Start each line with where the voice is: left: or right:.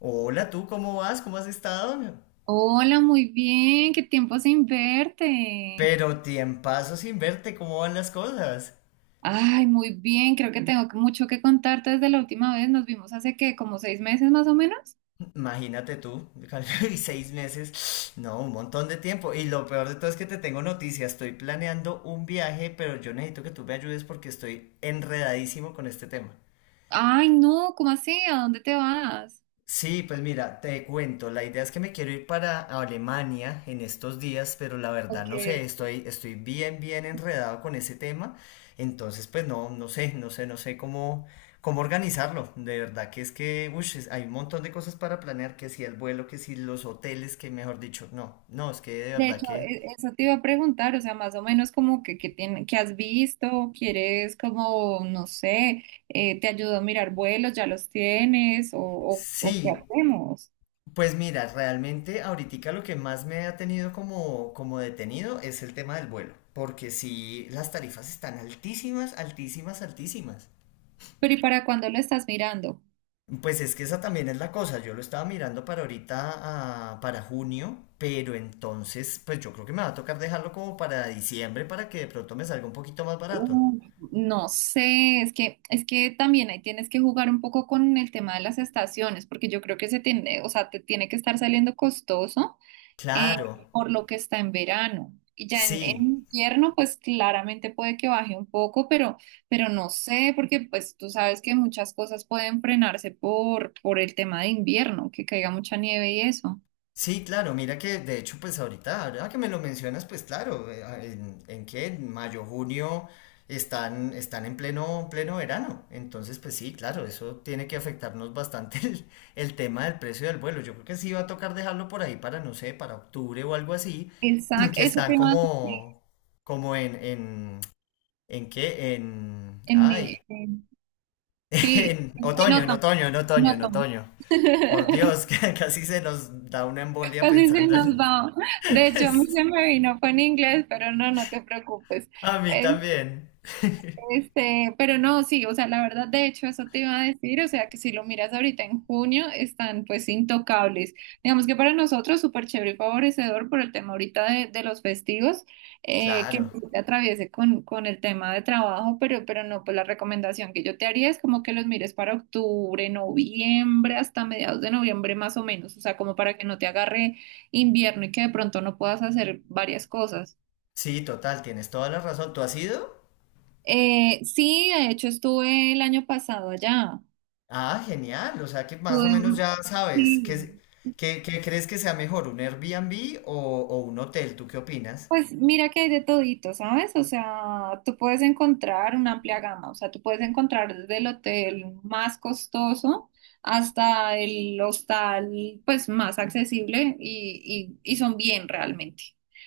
left: Hola, tú, ¿cómo vas? ¿Cómo has estado?
right: Hola, muy bien, qué tiempo sin verte.
left: Pero tiempazo sin verte, ¿cómo van las cosas?
right: Ay, muy bien, creo que tengo mucho que contarte desde la última vez. Nos vimos hace que como 6 meses más o menos.
left: Imagínate tú, y seis meses, no, un montón de tiempo. Y lo peor de todo es que te tengo noticias, estoy planeando un viaje, pero yo necesito que tú me ayudes porque estoy enredadísimo con este tema.
right: Ay, no, ¿cómo así? ¿A dónde te vas?
left: Sí, pues mira, te cuento, la idea es que me quiero ir para Alemania en estos días, pero la verdad
right: Ok.
left: no sé, estoy bien, bien enredado con ese tema, entonces pues no, no sé cómo, cómo organizarlo, de verdad que es que, hay un montón de cosas para planear, que si el vuelo, que si los hoteles, que mejor dicho, no, no, es que de
right: De
left: verdad
right: hecho,
left: que
right: eso te iba a preguntar, o sea, más o menos como que, que has visto, quieres como, no sé, te ayudo a mirar vuelos, ya los tienes, o qué
left: sí.
right: hacemos.
left: Pues mira, realmente ahorita lo que más me ha tenido como, como detenido es el tema del vuelo, porque sí, las tarifas están altísimas, altísimas, altísimas.
right: Pero ¿y para cuándo lo estás mirando?
left: Pues es que esa también es la cosa, yo lo estaba mirando para ahorita, para junio, pero entonces, pues yo creo que me va a tocar dejarlo como para diciembre para que de pronto me salga un poquito más barato.
right: Uf, no sé, es que también ahí tienes que jugar un poco con el tema de las estaciones, porque yo creo que se tiene, o sea, te tiene que estar saliendo costoso eh,
left: Claro,
right: por lo que está en verano. Y ya en
left: sí.
right: invierno, pues claramente puede que baje un poco, pero no sé, porque pues tú sabes que muchas cosas pueden frenarse por el tema de invierno, que caiga mucha nieve y eso.
left: Sí, claro, mira que de hecho pues ahorita, ahora que me lo mencionas, pues claro, en qué, en mayo, junio están, están en pleno, pleno verano. Entonces pues sí, claro, eso tiene que afectarnos bastante el tema del precio del vuelo. Yo creo que sí va a tocar dejarlo por ahí para, no sé, para octubre o algo así,
right: Exacto,
left: que
right: eso
left: están
right: te iba a decir.
left: como, como en, en, ¿en qué? En,
right: En,
left: ay,
right: en- sí,
left: en
right: en
left: otoño, en
right: otoño,
left: otoño, en
right: en
left: otoño, en
right: otoño.
left: otoño. Por Dios, que casi se nos da una embolia
right: Casi se
left: pensando.
right: nos va. De hecho, a mí se me vino fue en inglés, pero no, no te preocupes.
left: A mí también.
right: Este, pero no, sí, o sea, la verdad, de hecho, eso te iba a decir, o sea, que si lo miras ahorita en junio, están pues intocables. Digamos que para nosotros súper chévere y favorecedor por el tema ahorita de los festivos, que no
left: Claro.
right: te atraviese con el tema de trabajo, pero no, pues la recomendación que yo te haría es como que los mires para octubre, noviembre, hasta mediados de noviembre más o menos, o sea, como para que no te agarre invierno y que de pronto no puedas hacer varias cosas.
left: Sí, total, tienes toda la razón. ¿Tú has ido?
right: Sí, de hecho estuve el año pasado allá.
left: Ah, genial. O sea que más o
right: Tuve,
left: menos ya sabes
right: sí.
left: qué, qué crees que sea mejor, ¿un Airbnb o un hotel? ¿Tú qué opinas?
right: Pues mira que hay de todito, ¿sabes? O sea, tú puedes encontrar una amplia gama, o sea, tú puedes encontrar desde el hotel más costoso hasta el hostal pues más accesible y son bien realmente.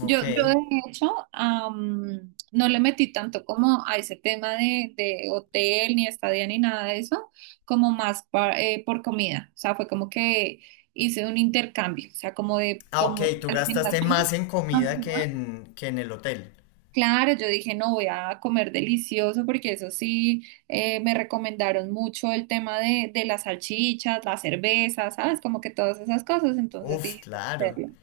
left: Ok.
right: Yo de hecho no le metí tanto como a ese tema de hotel ni estadía ni nada de eso, como más por comida, o sea, fue como que hice un intercambio, o sea, como de
left: Ah, ok,
right: como
left: tú gastaste
right: alimentación.
left: más en
right: Ajá.
left: comida que en el hotel.
right: Claro, yo dije, no, voy a comer delicioso porque eso sí, me recomendaron mucho el tema de las salchichas, la cerveza, ¿sabes? Como que todas esas cosas, entonces
left: Uf,
right: dije, "Voy a
left: claro.
right: hacerlo".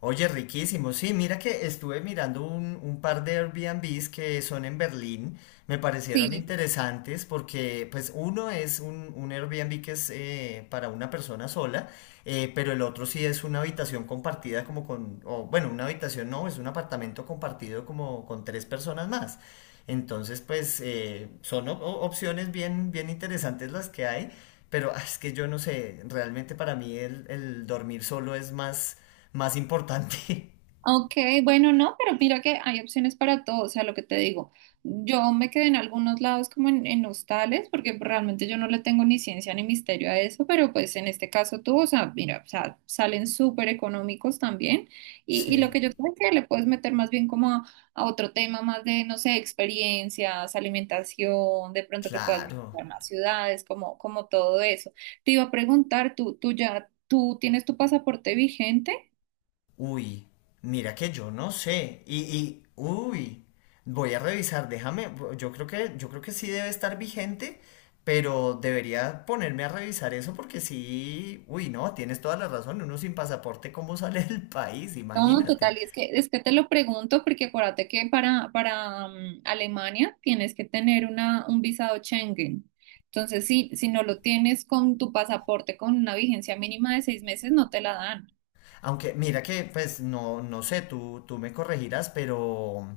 left: Oye, riquísimo. Sí, mira que estuve mirando un par de Airbnbs que son en Berlín. Me parecieron
right: Sí.
left: interesantes porque, pues, uno es un Airbnb que es para una persona sola, pero el otro sí es una habitación compartida como con, o bueno, una habitación no, es un apartamento compartido como con tres personas más. Entonces, pues, son opciones bien, bien interesantes las que hay, pero es que yo no sé, realmente para mí el dormir solo es más más importante.
right: Ok, bueno, no, pero mira que hay opciones para todo, o sea, lo que te digo, yo me quedé en algunos lados como en hostales, porque realmente yo no le tengo ni ciencia ni misterio a eso, pero pues en este caso tú, o sea, mira, o sea, salen súper económicos también, y lo
left: Sí,
right: que yo creo que le puedes meter más bien como a otro tema más de, no sé, experiencias, alimentación, de pronto que puedas
left: claro.
right: visitar más ciudades, como todo eso. Te iba a preguntar, ¿tú tienes tu pasaporte vigente?
left: Uy, mira que yo no sé. Uy, voy a revisar, déjame, yo creo que sí debe estar vigente, pero debería ponerme a revisar eso porque sí, uy, no, tienes toda la razón, uno sin pasaporte, ¿cómo sale del país?
right: No,
left: Imagínate.
right: total, y es que te lo pregunto porque acuérdate que para Alemania tienes que tener un visado Schengen. Entonces, si no lo tienes con tu pasaporte con una vigencia mínima de 6 meses, no te la dan.
left: Aunque mira que, pues no, no sé, tú me corregirás,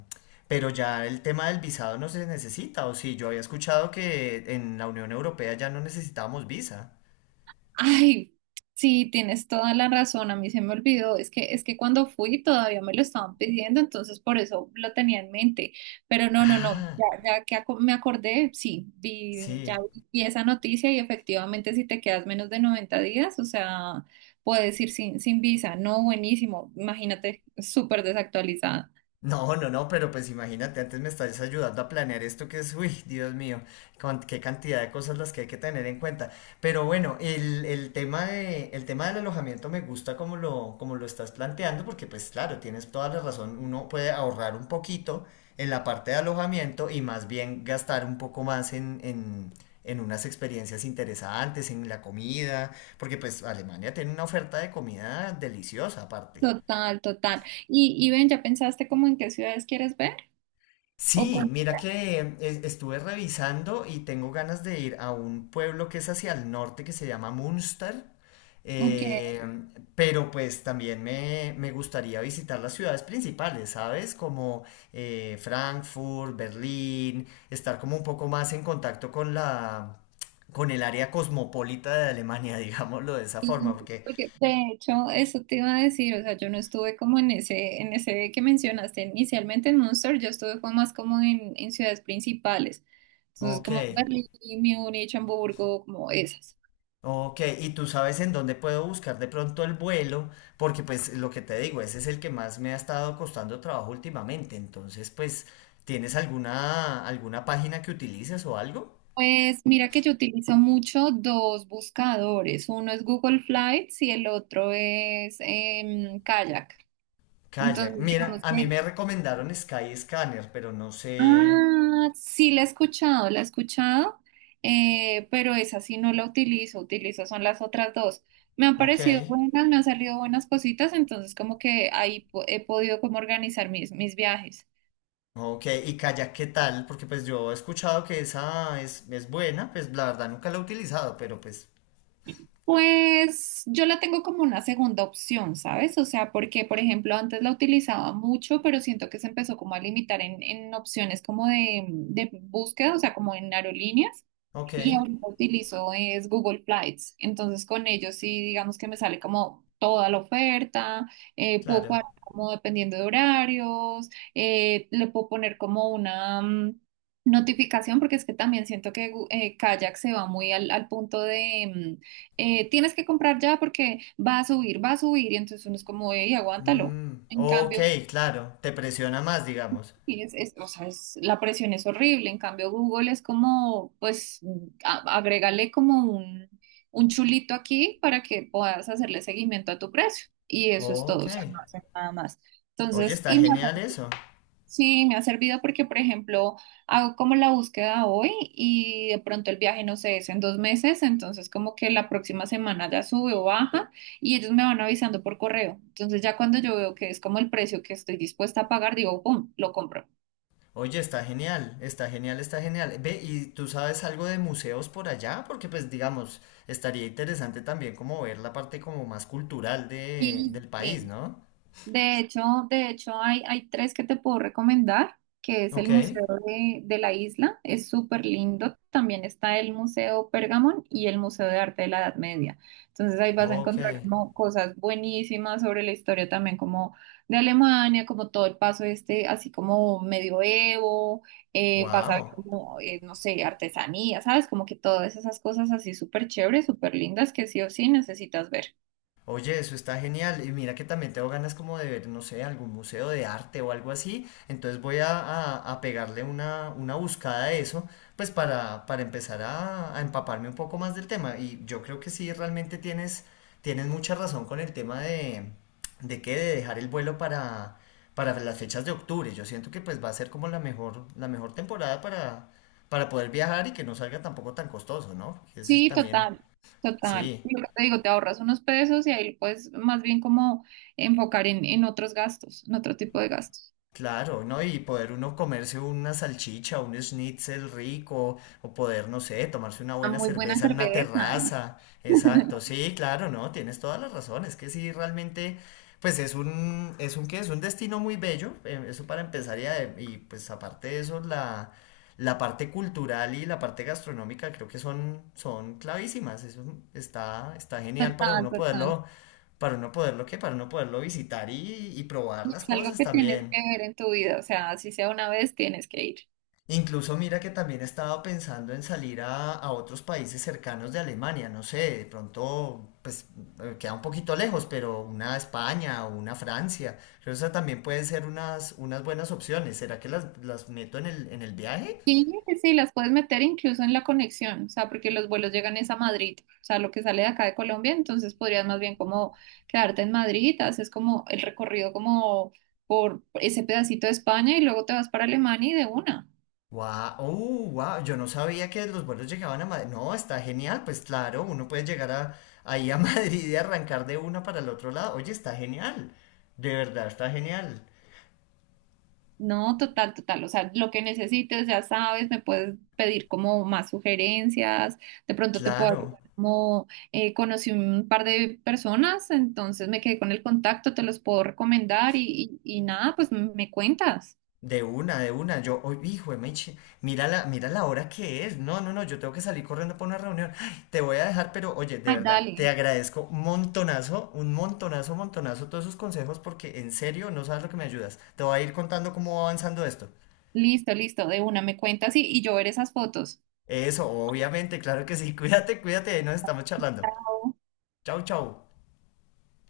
left: pero ya el tema del visado no se necesita, o sí, yo había escuchado que en la Unión Europea ya no necesitábamos visa.
right: Ay, sí, tienes toda la razón, a mí se me olvidó, es que cuando fui todavía me lo estaban pidiendo, entonces por eso lo tenía en mente, pero no, no, no,
left: Ah,
right: ya, me acordé, sí, ya
left: sí.
right: vi esa noticia y efectivamente si te quedas menos de 90 días, o sea, puedes ir sin visa, no, buenísimo, imagínate, súper desactualizada.
left: No, no, no, pero pues imagínate, antes me estás ayudando a planear esto que es, uy, Dios mío, con qué cantidad de cosas las que hay que tener en cuenta. Pero bueno, el tema del alojamiento me gusta como lo estás planteando, porque pues claro, tienes toda la razón, uno puede ahorrar un poquito en la parte de alojamiento y más bien gastar un poco más en unas experiencias interesantes, en la comida, porque pues Alemania tiene una oferta de comida deliciosa aparte.
right: Total, total. Y ven, ¿ya pensaste como en qué ciudades quieres ver? ¿O
left: Sí,
right: con,
left: mira que estuve revisando y tengo ganas de ir a un pueblo que es hacia el norte que se llama Munster,
right: ok.
left: eh, pero pues también me gustaría visitar las ciudades principales, ¿sabes? Como Frankfurt, Berlín, estar como un poco más en contacto con la, con el área cosmopolita de Alemania, digámoslo de esa forma,
right: Sí,
left: porque,
right: porque de hecho, eso te iba a decir, o sea, yo no estuve como en ese que mencionaste inicialmente en Munster, yo estuve fue más como en ciudades principales, entonces
left: ok.
right: como Berlín, Múnich, Hamburgo, como esas.
left: Ok, y tú sabes en dónde puedo buscar de pronto el vuelo, porque pues lo que te digo, ese es el que más me ha estado costando trabajo últimamente. Entonces, pues, ¿tienes alguna página que utilices o algo?
right: Pues mira que yo utilizo mucho dos buscadores, uno es Google Flights y el otro es Kayak.
left: Kayak.
right: Entonces,
left: Mira,
right: digamos
left: a mí
right: que.
left: me recomendaron Skyscanner, pero no sé.
right: Ah, sí, la he escuchado, pero esa sí no la utilizo, utilizo son las otras dos. Me han
left: Ok.
right: parecido buenas, me han salido buenas cositas, entonces como que ahí he podido como organizar mis viajes.
left: Ok, y Kayak, ¿qué tal? Porque pues yo he escuchado que esa es buena, pues la verdad nunca la he utilizado, pero pues,
right: Pues yo la tengo como una segunda opción, ¿sabes? O sea, porque por ejemplo antes la utilizaba mucho, pero siento que se empezó como a limitar en opciones como de búsqueda, o sea, como en aerolíneas.
left: ok,
right: Y ahorita utilizo es Google Flights. Entonces con ellos sí, digamos que me sale como toda la oferta, puedo
left: claro.
right: cuadrar como dependiendo de horarios, le puedo poner como una notificación, porque es que también siento que Kayak se va muy al punto de tienes que comprar ya porque va a subir, y entonces uno es como, y aguántalo.
left: Mm,
right: En
left: ok,
right: cambio,
left: claro, te presiona más, digamos.
right: o sea, la presión es horrible. En cambio, Google es como, pues, agrégale como un chulito aquí para que puedas hacerle seguimiento a tu precio. Y eso es todo,
left: Ok.
right: o sea, no hace nada más.
left: Oye,
right: Entonces,
left: está genial eso.
right: sí, me ha servido porque, por ejemplo, hago como la búsqueda hoy y de pronto el viaje, no sé, es en 2 meses, entonces como que la próxima semana ya sube o baja y ellos me van avisando por correo. Entonces, ya cuando yo veo que es como el precio que estoy dispuesta a pagar, digo, ¡pum!, lo compro.
left: Oye, está genial, está genial, está genial. Ve, ¿y tú sabes algo de museos por allá? Porque pues digamos, estaría interesante también como ver la parte como más cultural
right: Sí,
left: del país,
right: sí.
left: ¿no?
right: De hecho, de hecho, hay tres que te puedo recomendar, que es
left: Ok,
right: el Museo de la Isla, es súper lindo. También está el Museo Pergamon y el Museo de Arte de la Edad Media. Entonces ahí vas a
left: ok.
right: encontrar como cosas buenísimas sobre la historia también como de Alemania, como todo el paso este, así como medioevo, vas a ver
left: Wow.
right: como, no sé, artesanía, ¿sabes? Como que todas esas cosas así súper chéveres, súper lindas que sí o sí necesitas ver.
left: Oye, eso está genial. Y mira que también tengo ganas como de ver, no sé, algún museo de arte o algo así. Entonces voy a pegarle una buscada a eso, pues para empezar a empaparme un poco más del tema. Y yo creo que sí, realmente tienes, tienes mucha razón con el tema de dejar el vuelo para las fechas de octubre. Yo siento que pues va a ser como la mejor temporada para poder viajar y que no salga tampoco tan costoso, ¿no? Porque ese es
right: Sí,
left: también,
right: total, total.
left: sí.
right: Lo que te digo, te ahorras unos pesos y ahí puedes más bien como enfocar en otros gastos, en otro tipo de gastos.
left: Claro, ¿no? Y poder uno comerse una salchicha, un schnitzel rico, o poder, no sé, tomarse una
right: Una
left: buena
right: muy buena
left: cerveza en una
right: cerveza.
left: terraza. Exacto, sí, claro, ¿no? Tienes toda la razón. Es que sí, realmente, pues es un, ¿qué? Es un destino muy bello, eso para empezar y pues aparte de eso, la parte cultural y la parte gastronómica creo que son, son clavísimas. Eso está, está genial
right: Total, total.
left: para uno poderlo, ¿qué? Para uno poderlo visitar y probar
right: Y
left: las
right: es algo
left: cosas
right: que tienes que
left: también.
right: ver en tu vida, o sea, si sea una vez, tienes que ir.
left: Incluso mira que también estaba pensando en salir a otros países cercanos de Alemania, no sé, de pronto pues queda un poquito lejos, pero una España o una Francia, creo que esas también pueden ser unas, unas buenas opciones. ¿Será que las meto en en el viaje?
right: Sí, sí, sí, las puedes meter incluso en la conexión, o sea, porque los vuelos llegan es a Madrid, o sea, lo que sale de acá de Colombia, entonces podrías más bien como quedarte en Madrid, haces como el recorrido como por ese pedacito de España y luego te vas para Alemania y de una.
left: Wow, oh, wow, yo no sabía que los vuelos llegaban a Madrid. No, está genial, pues claro, uno puede llegar a, ahí a Madrid y arrancar de una para el otro lado. Oye, está genial, de verdad, está genial.
right: No, total, total, o sea, lo que necesites, ya sabes, me puedes pedir como más sugerencias, de pronto te puedo
left: Claro.
right: ayudar como conocí un par de personas, entonces me quedé con el contacto, te los puedo recomendar y nada, pues me cuentas.
left: De una, de una. Yo, hoy, hijo de Meche, mira la hora que es. No, no, no, yo tengo que salir corriendo para una reunión. Ay, te voy a dejar, pero oye, de
right: Ay,
left: verdad, te
right: dale.
left: agradezco un montonazo, montonazo todos esos consejos porque en serio no sabes lo que me ayudas. Te voy a ir contando cómo va avanzando esto.
right: Listo, listo, de una, me cuentas y yo ver esas fotos.
left: Eso, obviamente, claro que sí. Cuídate, cuídate, ahí nos estamos charlando.
right: Chao.
left: Chau, chau.